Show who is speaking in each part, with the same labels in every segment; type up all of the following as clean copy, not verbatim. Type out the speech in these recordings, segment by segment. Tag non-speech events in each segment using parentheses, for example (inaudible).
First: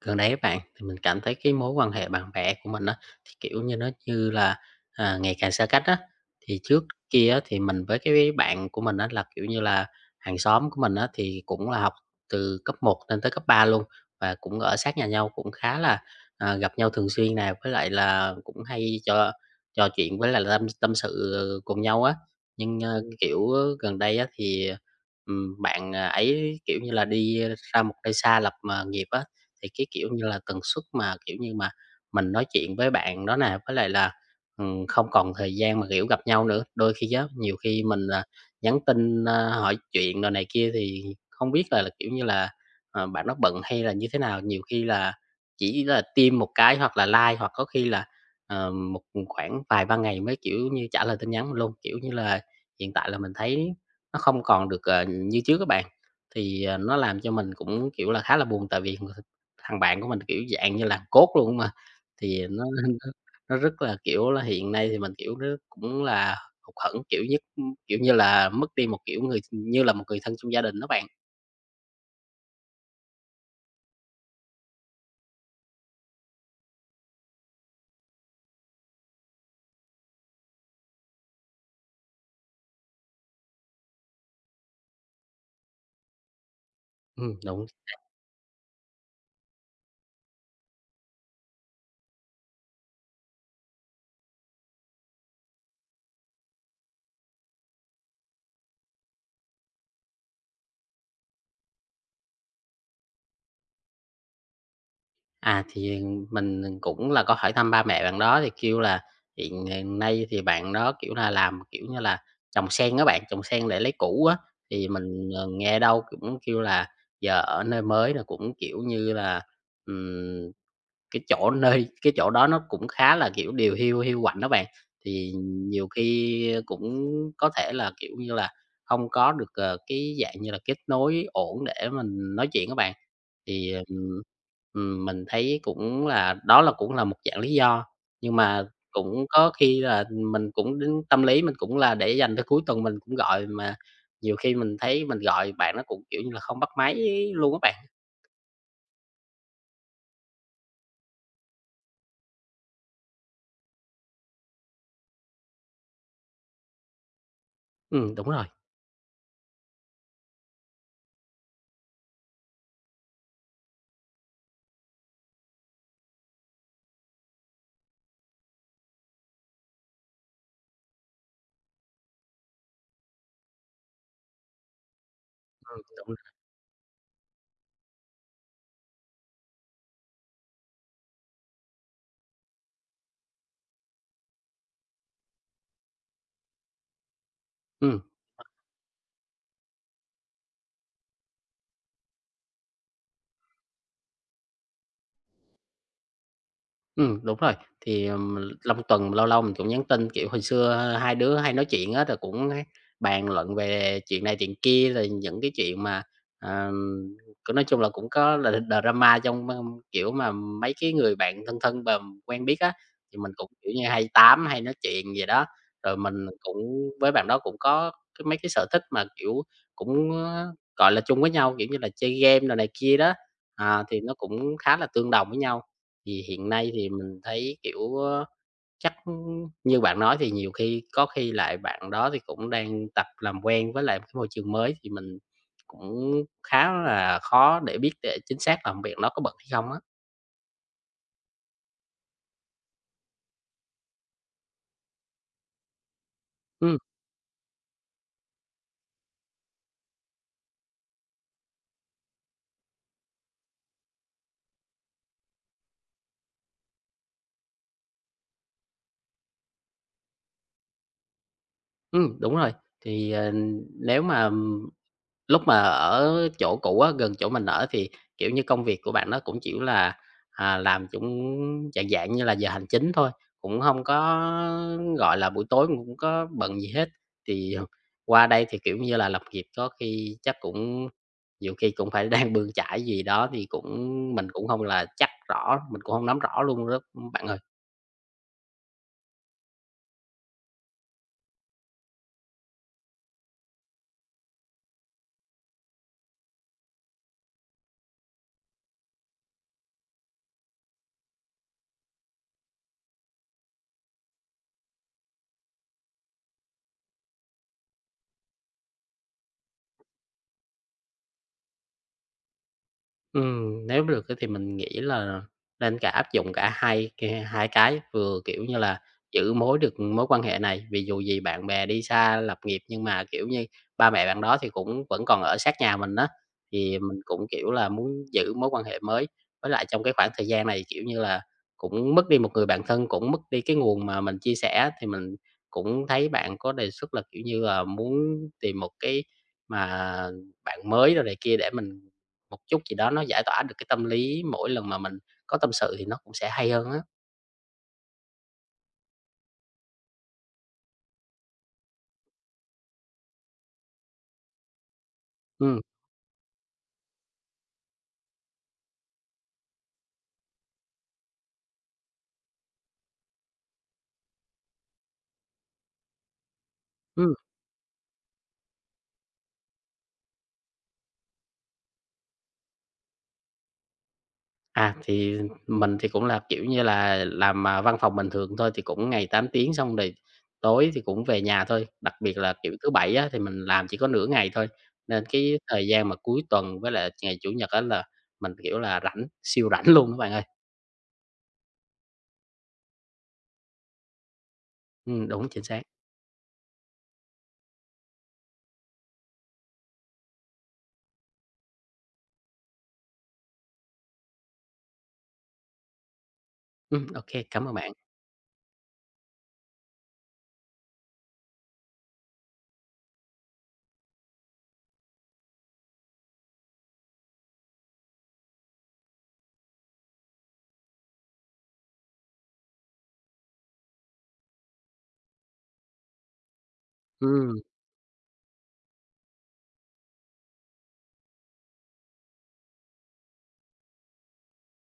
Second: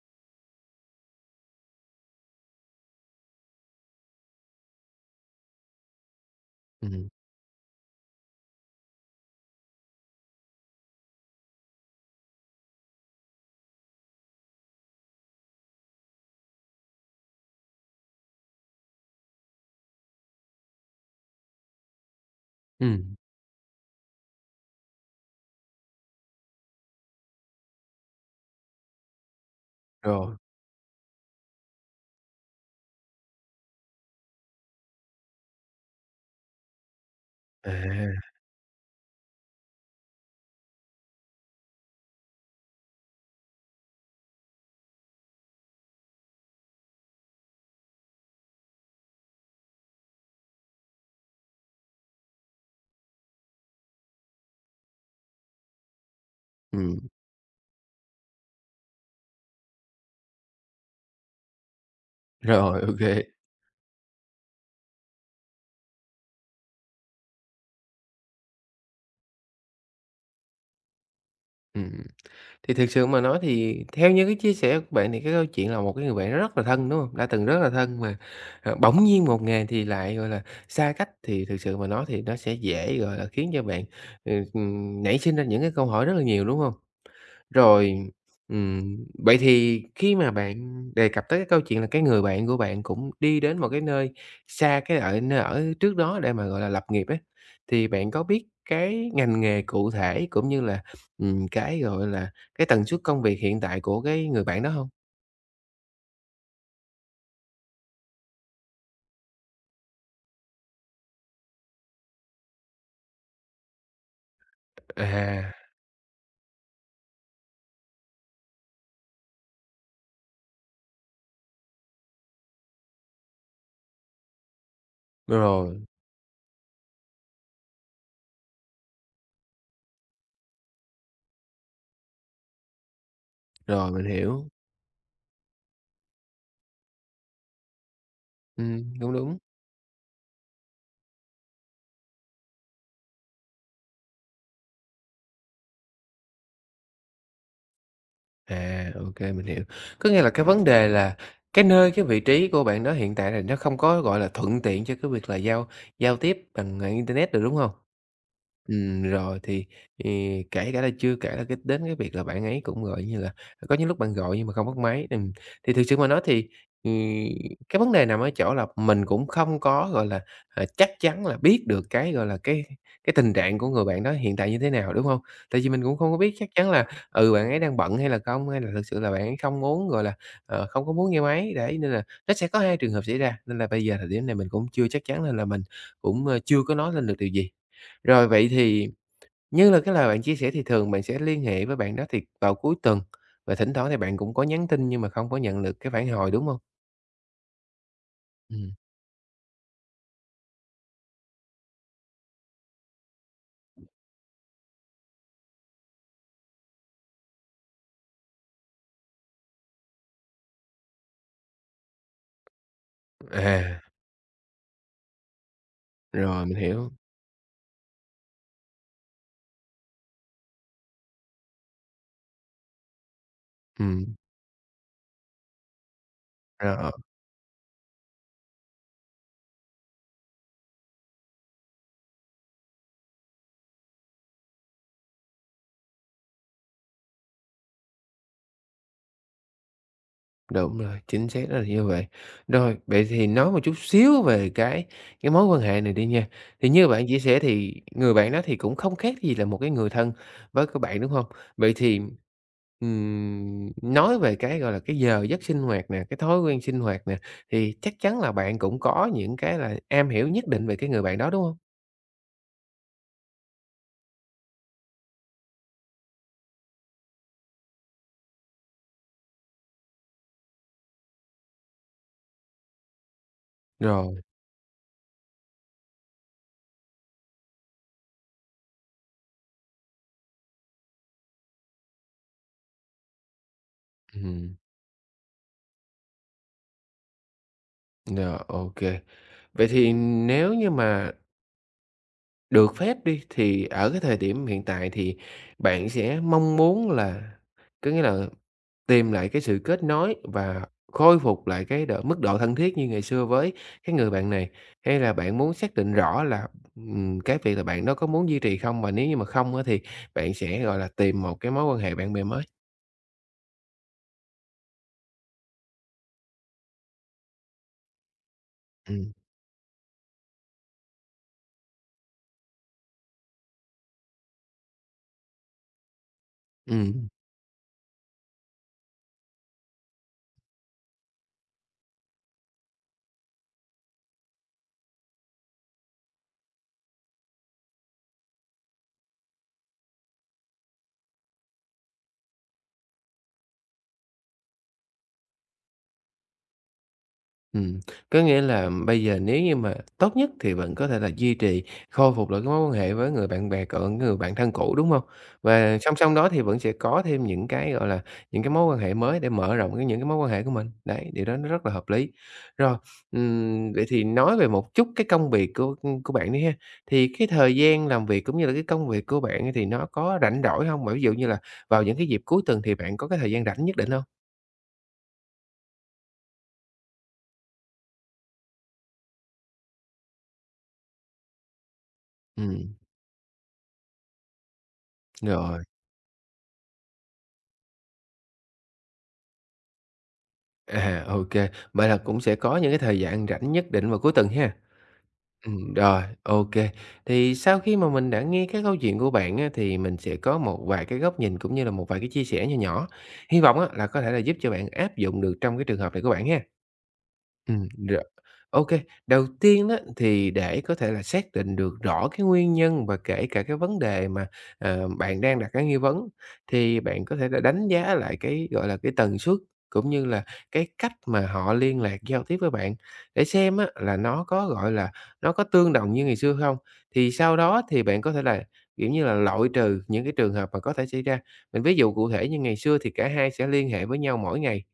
Speaker 1: Gần đây á bạn, thì mình cảm thấy cái mối quan hệ bạn bè của mình á, thì, kiểu như, nó như là, ngày càng xa cách á. Thì trước
Speaker 2: Ừm,
Speaker 1: kia á, thì mình với cái bạn của mình á là, kiểu như là, hàng xóm của mình á, thì cũng là học từ cấp 1 lên tới cấp 3 luôn, và cũng ở sát nhà nhau, cũng khá là, gặp nhau thường xuyên nè, với lại là cũng hay trò trò chuyện với lại là tâm tâm sự cùng nhau á. Nhưng,
Speaker 2: ừm,
Speaker 1: kiểu, gần đây á, thì, bạn ấy, kiểu như là, đi ra một nơi xa lập, nghiệp á, thì cái, kiểu như
Speaker 2: rồi,
Speaker 1: là, tần suất mà, kiểu như mà, mình nói chuyện với bạn đó nè, với lại là, không còn thời gian mà, kiểu, gặp nhau nữa. Đôi khi á, nhiều
Speaker 2: à,
Speaker 1: khi mình, nhắn tin, hỏi chuyện đồ này kia thì không biết là, kiểu như là, bạn nó bận hay là như thế nào? Nhiều khi là chỉ là tim một cái hoặc là like, hoặc có khi là, một khoảng vài ba ngày mới, kiểu như, trả lời tin nhắn luôn. Kiểu như là, hiện tại là mình thấy nó không còn được, như trước các bạn, thì, nó
Speaker 2: ừm,
Speaker 1: làm cho mình cũng, kiểu là, khá là buồn tại vì thằng bạn của mình, kiểu, dạng như làm code luôn mà, thì nó
Speaker 2: rồi, ô
Speaker 1: (laughs) nó
Speaker 2: kê,
Speaker 1: nó rất là, kiểu là, hiện nay thì mình, kiểu, nó cũng là hụt hẫng, kiểu, nhất kiểu như là, mất đi một, kiểu, người như là một người thân trong gia đình đó bạn.
Speaker 2: ừm. Thì thực sự mà nói thì theo như cái chia sẻ của bạn thì cái câu chuyện là một cái người bạn rất là thân, đúng hông? Đã từng rất là thân mà, ờ, bỗng nhiên một ngày thì lại, gọi là, xa cách thì thực sự mà nói thì nó sẽ dễ, gọi là, khiến cho bạn, ừ, nảy sinh ra những cái câu hỏi rất là nhiều, đúng hông?
Speaker 1: Đúng.
Speaker 2: Rồi, ừm, vậy thì khi mà bạn đề cập tới cái câu chuyện là cái người bạn của bạn cũng đi đến một cái nơi xa cái ở nơi ở trước đó để mà, gọi là, lập nghiệp ấy, thì bạn có biết cái ngành nghề cụ thể cũng như là, cái, gọi là, cái tần suất công việc hiện tại của cái người bạn đó hông?
Speaker 1: À, thì mình cũng là có hỏi thăm ba mẹ bạn đó thì kêu là hiện hiện nay thì bạn đó, kiểu là, làm, kiểu như là, trồng sen á bạn, trồng sen để lấy củ á, thì mình,
Speaker 2: À,
Speaker 1: nghe đâu cũng kêu là giờ ở nơi mới là cũng, kiểu như là, ừm Cái chỗ (laughs) nơi cái chỗ đó nó cũng khá là, kiểu, điều hiu hiu quạnh đó bạn, thì
Speaker 2: rồi,
Speaker 1: nhiều khi cũng có thể là, kiểu như là, hông có được, cái dạng như là kết nối ổn để mình nói chuyện á bạn. Thì,
Speaker 2: rồi, mình hiểu.
Speaker 1: mình thấy cũng là đó là cũng là một dạng lý do, nhưng mà
Speaker 2: Đúng,
Speaker 1: cũng
Speaker 2: đúng.
Speaker 1: có khi là mình cũng đến tâm lý mình cũng là để dành tới cuối tuần mình cũng gọi, mà nhiều khi mình thấy mình gọi bạn nó cũng, kiểu như là, không bắt máy luôn á bạn.
Speaker 2: À, OK, mình hiểu. Có nghĩa là cái vấn đề là cái nơi, cái vị trí của bạn đó hiện tại là nó không có, gọi là, thuận tiện cho cái việc là giao giao tiếp bằng, à, internet được, đúng không?
Speaker 1: Đúng rồi,
Speaker 2: Rồi thì kể cả là chưa kể là cái đến cái việc là bạn ấy cũng, gọi như là, có những lúc bạn gọi nhưng mà không bắt máy, thì thực sự mà nói thì, ừm, cái vấn đề nằm ở chỗ là mình cũng không có, gọi là, à, chắc chắn là biết được cái, gọi là, cái tình trạng của người bạn đó hiện tại như thế nào, đúng không? Tại vì mình cũng
Speaker 1: đúng
Speaker 2: không
Speaker 1: rồi,
Speaker 2: có biết chắc chắn là, ừ, bạn ấy đang bận hay là không, hay là thực sự là bạn ấy không muốn, gọi là, ờ, không có muốn nghe máy, đấy, nên là nó sẽ có hai trường hợp xảy ra. Nên là bây giờ thời điểm này mình cũng chưa chắc chắn nên là mình cũng, ơ, chưa có nói lên được điều gì.
Speaker 1: ừm.
Speaker 2: Rồi vậy thì như là cái lời bạn chia sẻ thì thường bạn sẽ liên hệ với bạn đó thì vào cuối tuần và thỉnh thoảng thì bạn cũng có nhắn tin nhưng mà không có nhận được cái phản hồi, đúng không?
Speaker 1: Đúng rồi. Thì,
Speaker 2: Ừm.
Speaker 1: trong tuần lâu lâu mình cũng nhắn tin, kiểu, hồi xưa hai đứa hay nói chuyện á, rồi cũng hay bàn luận về chuyện này chuyện kia, rồi những cái chuyện mà, ờm, cứ nói chung là cũng có là drama trong, kiểu, mà mấy cái người bạn thân thân và quen biết á, thì mình cũng, kiểu
Speaker 2: À,
Speaker 1: như, hay tám, hay nói chuyện vậy đó. Rồi mình
Speaker 2: rồi, mình
Speaker 1: cũng
Speaker 2: hiểu.
Speaker 1: với bạn đó cũng có cái mấy cái sở thích mà, kiểu, cũng, gọi là, chung với nhau, kiểu như là, chơi game đồ này kia đó,
Speaker 2: Ừ
Speaker 1: thì nó cũng khá là tương đồng với nhau. Thì hiện nay thì
Speaker 2: rồi.
Speaker 1: mình thấy, kiểu, chắc, như bạn nói thì nhiều khi có khi lại bạn đó thì cũng đang tập làm quen với lại một cái môi trường mới, thì mình cũng khá là khó để biết để chính xác là việc nó có bận hay không á.
Speaker 2: Đúng rồi, chính xác đó là như vậy. Rồi, vậy thì nói một chút xíu về cái mối quan hệ này đi nha. Thì
Speaker 1: Ừm,
Speaker 2: như bạn chia sẻ thì người bạn đó thì cũng không khác gì là một cái người thân với các bạn, đúng không? Vậy thì, nói về cái, gọi là, cái giờ giấc sinh hoạt nè, cái thói quen sinh hoạt nè, thì chắc chắn là bạn cũng có những cái là am hiểu nhất định về cái người bạn đó, đúng không?
Speaker 1: đúng rồi. Thì, nếu mà lúc mà ở chỗ cũ á, gần chỗ mình ở thì, kiểu như, công việc của bạn nó cũng chỉ là, làm cũng dạng dạng như là giờ hành chính thôi, cũng không có,
Speaker 2: Rồi,
Speaker 1: gọi là, buổi tối cũng không có bận gì hết. Thì qua đây thì, kiểu như là, lập nghiệp có khi chắc cũng nhiều khi cũng phải (laughs) đang bươn chải gì đó thì cũng mình cũng
Speaker 2: ừm,
Speaker 1: không là chắc rõ, mình cũng không nắm rõ luôn đó, bạn ơi.
Speaker 2: rồi, ok. Vậy thì nếu như mà được phép đi, thì ở cái thời điểm hiện tại thì bạn sẽ mong muốn là có nghĩa là tìm lại cái sự kết nối và khôi phục lại cái độ mức độ thân thiết như ngày xưa với cái người bạn này? Hay là bạn muốn xác định rõ là, cái việc là bạn đó có muốn duy trì không? Và nếu như mà không á thì bạn sẽ, gọi là, tìm một cái mối quan hệ bạn bè mới?
Speaker 1: Nếu được á thì mình nghĩ là nên cả áp dụng cả hai cái, vừa, kiểu như là,
Speaker 2: Ừm,
Speaker 1: giữ mối được mối quan hệ này, vì dù gì bạn bè đi xa lập nghiệp nhưng mà, kiểu như, ba mẹ bạn đó thì cũng vẫn còn ở sát nhà mình đó thì mình
Speaker 2: ừm.
Speaker 1: cũng, kiểu là, muốn giữ mối quan hệ mới. Với lại trong cái khoảng thời gian này, kiểu như là, cũng mất đi một người bạn thân, cũng mất đi cái nguồn mà mình chia sẻ, thì mình cũng thấy bạn có đề xuất là, kiểu như là, muốn tìm một cái mà bạn mới rồi này kia để mình một chút gì đó nó giải tỏa được cái tâm lý mỗi lần mà mình có tâm sự thì nó cũng sẽ hay hơn á.
Speaker 2: Ừm, có nghĩa là bây giờ nếu như mà tốt nhất thì vẫn có thể là duy trì, khôi phục lại cái mối quan hệ với người bạn bè cũ, người bạn thân cũ, đúng không?
Speaker 1: Ừ.
Speaker 2: Và song song đó thì vẫn sẽ có thêm những cái, gọi là, những cái mối quan hệ mới để mở rộng cái những cái mối quan hệ của mình. Đấy, điều đó nó rất là hợp lý. Rồi, vậy thì nói về một chút cái công việc của bạn đi ha, thì
Speaker 1: Ừm.
Speaker 2: cái thời gian làm việc cũng như là cái công việc của bạn ấy thì nó có rảnh rỗi không? Mà ví dụ như là vào những cái dịp cuối tuần thì bạn có cái thời gian rảnh nhất định không?
Speaker 1: À, thì mình thì cũng là, kiểu như là, làm, văn phòng bình thường thôi thì cũng ngày 8 tiếng xong rồi tối thì cũng về nhà thôi. Đặc biệt là, kiểu, thứ
Speaker 2: Ừm,
Speaker 1: Bảy á thì mình làm chỉ có nửa ngày thôi, nên cái
Speaker 2: rồi.
Speaker 1: thời gian mà cuối tuần với lại ngày Chủ nhật á là mình, kiểu là, rảnh, siêu rảnh luôn các bạn ơi.
Speaker 2: À, ô vậy là cũng sẽ có những cái thời gian rảnh nhất định vào cuối tuần ha?
Speaker 1: Đúng, chính xác.
Speaker 2: Rồi, ok. Thì sau khi mà mình đã nghe cái câu chuyện của bạn á, thì mình sẽ có một vài cái góc nhìn cũng như là một vài cái chia sẻ nhỏ nhỏ. Hy vọng á là có thể là giúp cho bạn áp dụng được trong cái trường hợp này của bạn ha.
Speaker 1: Ừm, ô cảm ơn bạn.
Speaker 2: Rồi, ô đầu tiên đó thì để có thể là xác định được rõ cái nguyên nhân và kể cả cái vấn đề mà, ờ, bạn đang đặt cái nghi vấn, thì bạn có thể là đánh giá lại cái, gọi là, cái tần suất cũng như là cái cách mà họ liên lạc giao tiếp với bạn, để xem á là nó có, gọi là, nó có tương đồng như ngày xưa không. Thì sau
Speaker 1: Ừ.
Speaker 2: đó thì bạn có thể là, kiểu như là, loại trừ những cái trường hợp mà có thể xảy ra. Mình ví dụ cụ thể như ngày xưa thì cả hai sẽ liên hệ với nhau mỗi ngày,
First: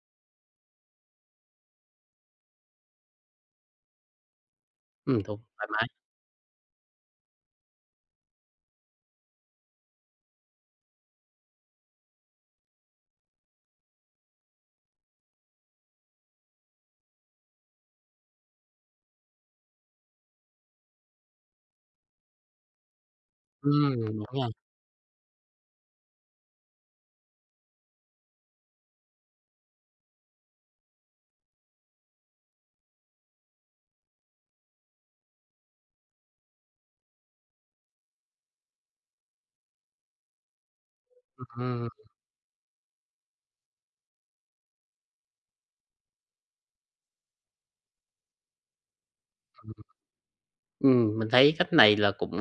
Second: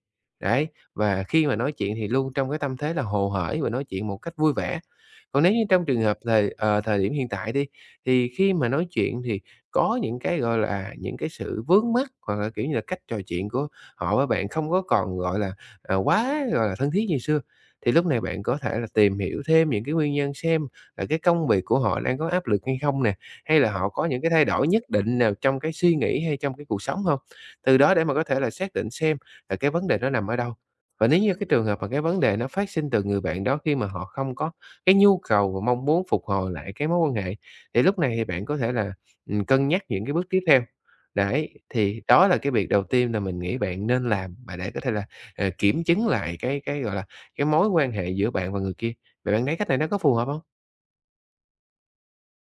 Speaker 2: đấy, và khi mà nói chuyện thì luôn trong cái tâm thế là hồ hởi và nói chuyện một cách vui vẻ.
Speaker 1: Ừ. Đúng,
Speaker 2: Còn nếu như
Speaker 1: thoải
Speaker 2: trong
Speaker 1: mái.
Speaker 2: trường hợp thời, ờ, thời điểm hiện tại đi, thì khi mà nói chuyện thì có những cái, gọi là, những cái sự vướng mắc hoặc là, kiểu như là, cách trò chuyện của họ với bạn không có còn, gọi là, à, quá, gọi là, thân thiết như xưa, thì lúc này bạn có thể là tìm hiểu thêm những cái nguyên nhân xem là cái công việc của họ đang có áp lực hay không nè, hay là họ có những
Speaker 1: Đúng
Speaker 2: cái thay
Speaker 1: nha.
Speaker 2: đổi nhất định nào trong cái suy nghĩ hay trong cái cuộc sống không. Từ đó để mà có thể là xác định xem là cái vấn đề nó nằm ở đâu. Và nếu như cái trường hợp mà cái vấn đề nó phát sinh từ người bạn đó khi mà họ không có cái nhu cầu và mong muốn phục hồi lại cái mối quan hệ, thì lúc này thì bạn có thể là, cân nhắc những cái bước tiếp theo. Đấy,
Speaker 1: Ừm.
Speaker 2: thì đó là cái việc đầu tiên là mình nghĩ bạn nên làm mà để có thể là, ờ, kiểm chứng lại cái, gọi là, cái mối quan hệ giữa bạn và người kia. Vậy bạn thấy cách này nó có phù hợp không?
Speaker 1: Mình thấy cách này là cũng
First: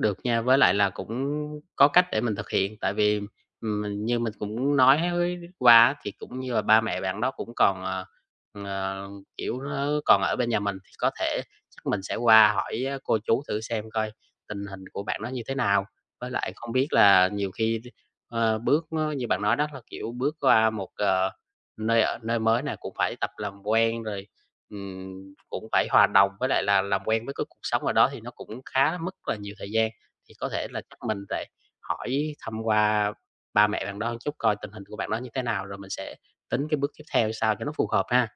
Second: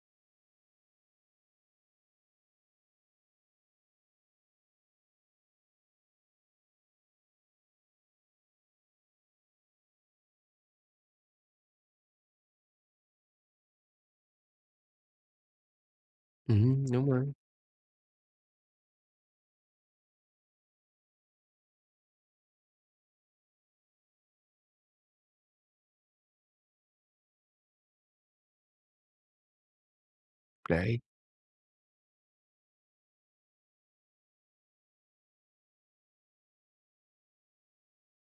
Speaker 1: được nha, với lại là cũng có cách để mình thực hiện, tại vì, như mình cũng nói với qua á, thì cũng như là ba mẹ bạn đó cũng còn, ờ, kiểu, nó còn ở bên nhà mình, thì có thể chắc mình sẽ qua hỏi á cô chú thử xem coi tình hình của bạn đó như thế nào. Với lại không biết
Speaker 2: Đúng rồi,
Speaker 1: là nhiều khi bước nó như bạn nói đó là, kiểu, bước qua một, nơi ở nơi mới này cũng phải tập làm quen rồi. Cũng phải hòa đồng với lại là làm quen với cái cuộc sống ở đó thì nó cũng khá mất là nhiều thời gian, thì có thể là chắc
Speaker 2: đấy.
Speaker 1: mình phải hỏi thăm qua ba mẹ bạn đó một chút coi tình hình của bạn đó như thế nào, rồi mình sẽ tính cái bước tiếp theo sao cho nó phù hợp ha.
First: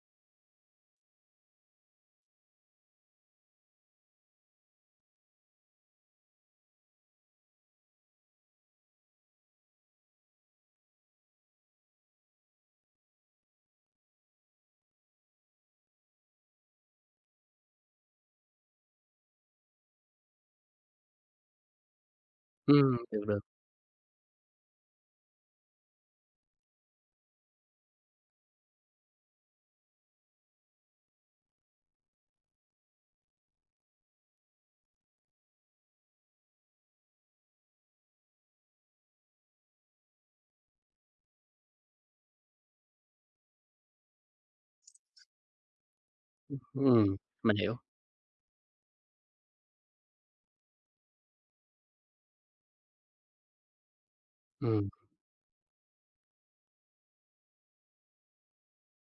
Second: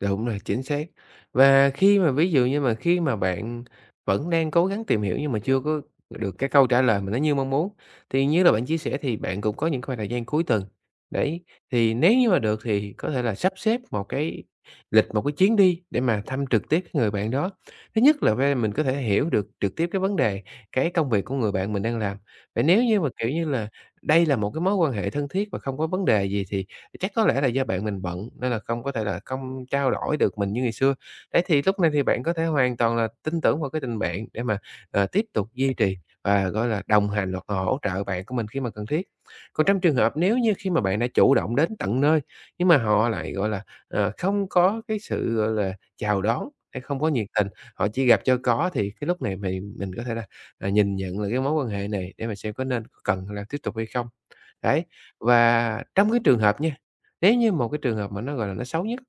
Speaker 2: Đúng rồi, chính xác. Và khi mà ví dụ như mà khi mà bạn vẫn đang cố gắng tìm hiểu nhưng mà chưa có được cái câu trả lời mà nó như mong muốn, thì như là bạn chia sẻ thì bạn cũng có những khoảng thời gian cuối tuần. Đấy, thì nếu như mà được thì có thể là sắp xếp một cái lịch, một cái chuyến đi để mà thăm trực tiếp cái người bạn đó. Thứ nhất là về mình có thể hiểu được trực tiếp cái vấn đề, cái công việc của người bạn mình đang làm. Và nếu như mà,
Speaker 1: Được,
Speaker 2: kiểu
Speaker 1: được.
Speaker 2: như là, đây là một cái mối quan hệ thân thiết và không có vấn đề gì thì chắc có lẽ là do bạn mình bận nên là không có thể là không trao đổi được mình như ngày xưa. Đấy, thì lúc này thì bạn có thể hoàn toàn là tin tưởng vào cái tình bạn để mà, ờ, tiếp tục duy trì và, gọi là, đồng hành hoặc là hỗ trợ bạn của mình khi mà cần thiết. Còn trong trường hợp nếu như khi mà bạn đã chủ động đến tận nơi, nhưng mà họ lại, gọi là, ờ, không có cái sự, gọi là, chào đón hay không có
Speaker 1: Ừm,
Speaker 2: nhiệt tình,
Speaker 1: mình hiểu.
Speaker 2: họ chỉ gặp cho có thì cái lúc này mình có thể là, à, nhìn nhận là cái mối quan hệ này để mà xem có nên có cần là tiếp tục hay không.
Speaker 1: Ừm,
Speaker 2: Đấy, và trong cái trường hợp nha nếu như một cái trường hợp mà nó, gọi là, nó xấu nhất,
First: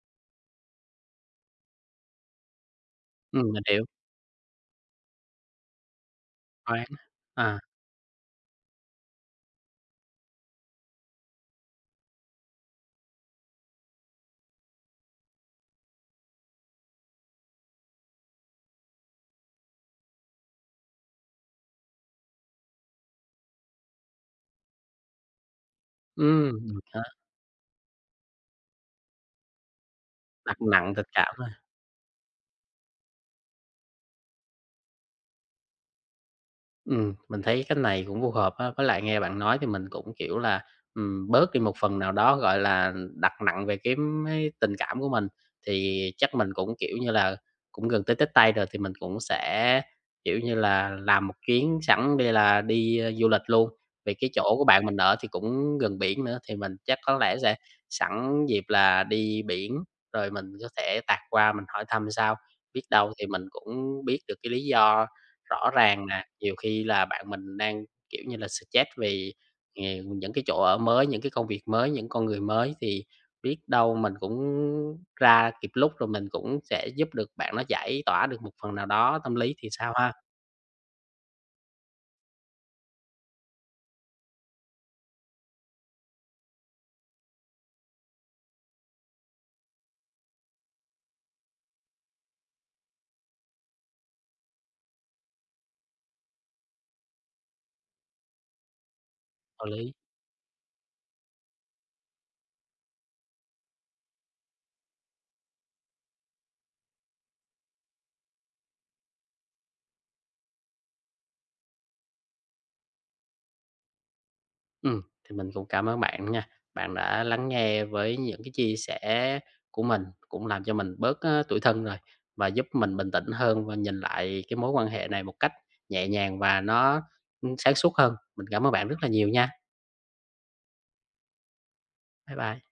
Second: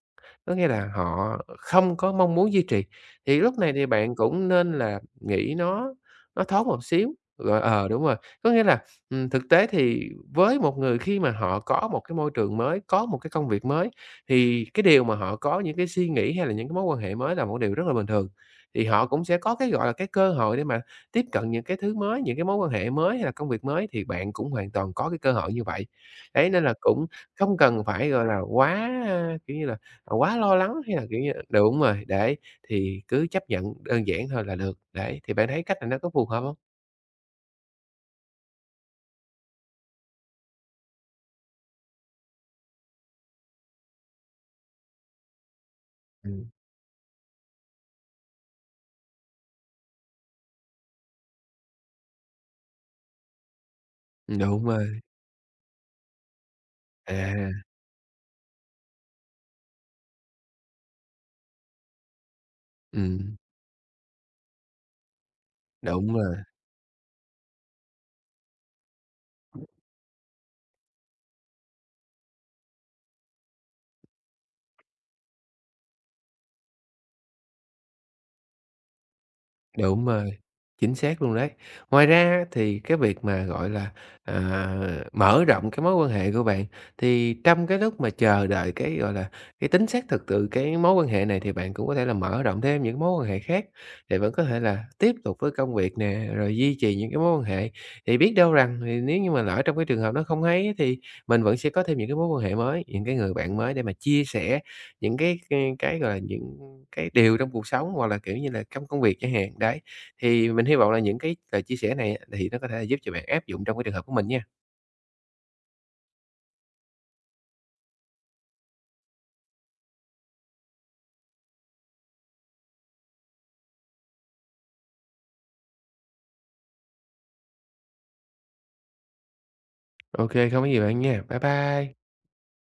Speaker 2: có nghĩa là họ không có mong muốn duy trì, thì lúc
Speaker 1: mình
Speaker 2: này
Speaker 1: hiểu.
Speaker 2: thì bạn cũng nên là nghĩ nó thoáng một
Speaker 1: Thoáng.
Speaker 2: xíu,
Speaker 1: À,
Speaker 2: rồi ờ, đúng rồi. Có nghĩa là, thực tế thì với một người khi mà họ có một cái môi trường mới, có một cái công việc mới, thì cái điều mà họ có những cái suy nghĩ hay là những cái mối quan hệ mới là một điều rất là bình thường. Thì họ cũng sẽ có cái, gọi là, cái cơ hội để mà tiếp cận những cái thứ mới, những cái mối quan hệ mới hay là công việc mới thì bạn cũng hoàn toàn có cái cơ hội như vậy. Đấy, nên là
Speaker 1: được đó.
Speaker 2: cũng không cần phải, gọi là, quá, a, kiểu như là, à, quá lo
Speaker 1: Đặt
Speaker 2: lắng
Speaker 1: nặng
Speaker 2: hay
Speaker 1: tình
Speaker 2: là, kiểu như
Speaker 1: cảm thôi.
Speaker 2: đúng rồi, đấy, thì cứ chấp nhận đơn giản thôi là được. Đấy, thì bạn thấy cách này nó có phù hợp hông?
Speaker 1: Mình thấy cái này cũng phù hợp á, với lại nghe bạn nói thì mình cũng, kiểu là, bớt đi một phần nào đó, gọi là, đặt nặng về cái mấy tình cảm của mình. Thì chắc
Speaker 2: Ừm,
Speaker 1: mình cũng, kiểu như là, cũng gần tới Tết Tây rồi thì mình cũng sẽ, kiểu như là, làm một chuyến sẵn đi là đi, du lịch luôn. Vì cái chỗ của
Speaker 2: đúng
Speaker 1: bạn mình
Speaker 2: rồi,
Speaker 1: ở thì cũng gần biển nữa, thì mình chắc có lẽ sẽ
Speaker 2: à,
Speaker 1: sẵn dịp là đi biển, rồi mình có thể tạt qua mình hỏi thăm sao, biết đâu thì
Speaker 2: ừm,
Speaker 1: mình cũng biết được cái lý do rõ ràng
Speaker 2: đúng
Speaker 1: nè,
Speaker 2: rồi,
Speaker 1: nhiều khi là bạn mình đang, kiểu như là, stress vì, những cái chỗ ở mới, những cái công việc mới, những con người mới thì biết đâu mình cũng ra kịp lúc, rồi mình cũng sẽ giúp được bạn nó giải tỏa được một phần nào đó tâm lý thì sao
Speaker 2: đúng
Speaker 1: ha?
Speaker 2: rồi. Chính xác luôn đấy. Ngoài ra á thì cái việc mà, gọi là, à, mở rộng cái mối quan hệ của bạn, thì trong cái lúc mà chờ đợi cái, gọi là, cái tính xác thực từ cái mối quan hệ này thì bạn cũng có thể là mở rộng thêm những mối quan hệ khác, để vẫn có thể là tiếp tục với công việc nè, rồi duy trì những cái mối quan hệ. Thì biết đâu rằng thì nếu như mà lỡ
Speaker 1: Có
Speaker 2: trong cái
Speaker 1: lý.
Speaker 2: trường hợp nó không ấy thì mình vẫn sẽ có thêm những cái mối quan hệ mới, những cái người bạn mới để mà chia sẻ những cái, gọi là, những cái điều trong cuộc sống, hoặc là, kiểu như là, trong công việc chẳng hạn, đấy. Thì mình hy vọng là những cái lời chia sẻ này á, thì nó có thể là giúp cho bạn áp dụng trong cái trường hợp của mình nha.
Speaker 1: Ừm, thì mình cũng cảm ơn bạn nha. Bạn đã lắng nghe với những cái chia sẻ của mình, cũng làm cho mình bớt, tủi thân rồi, và giúp mình bình tĩnh hơn và nhìn lại cái mối quan hệ này một cách nhẹ nhàng và nó, sáng suốt hơn. Mình cảm ơn bạn rất là nhiều nha.
Speaker 2: Ok không có gì bạn nha. Bye bye.
Speaker 1: Bye bye.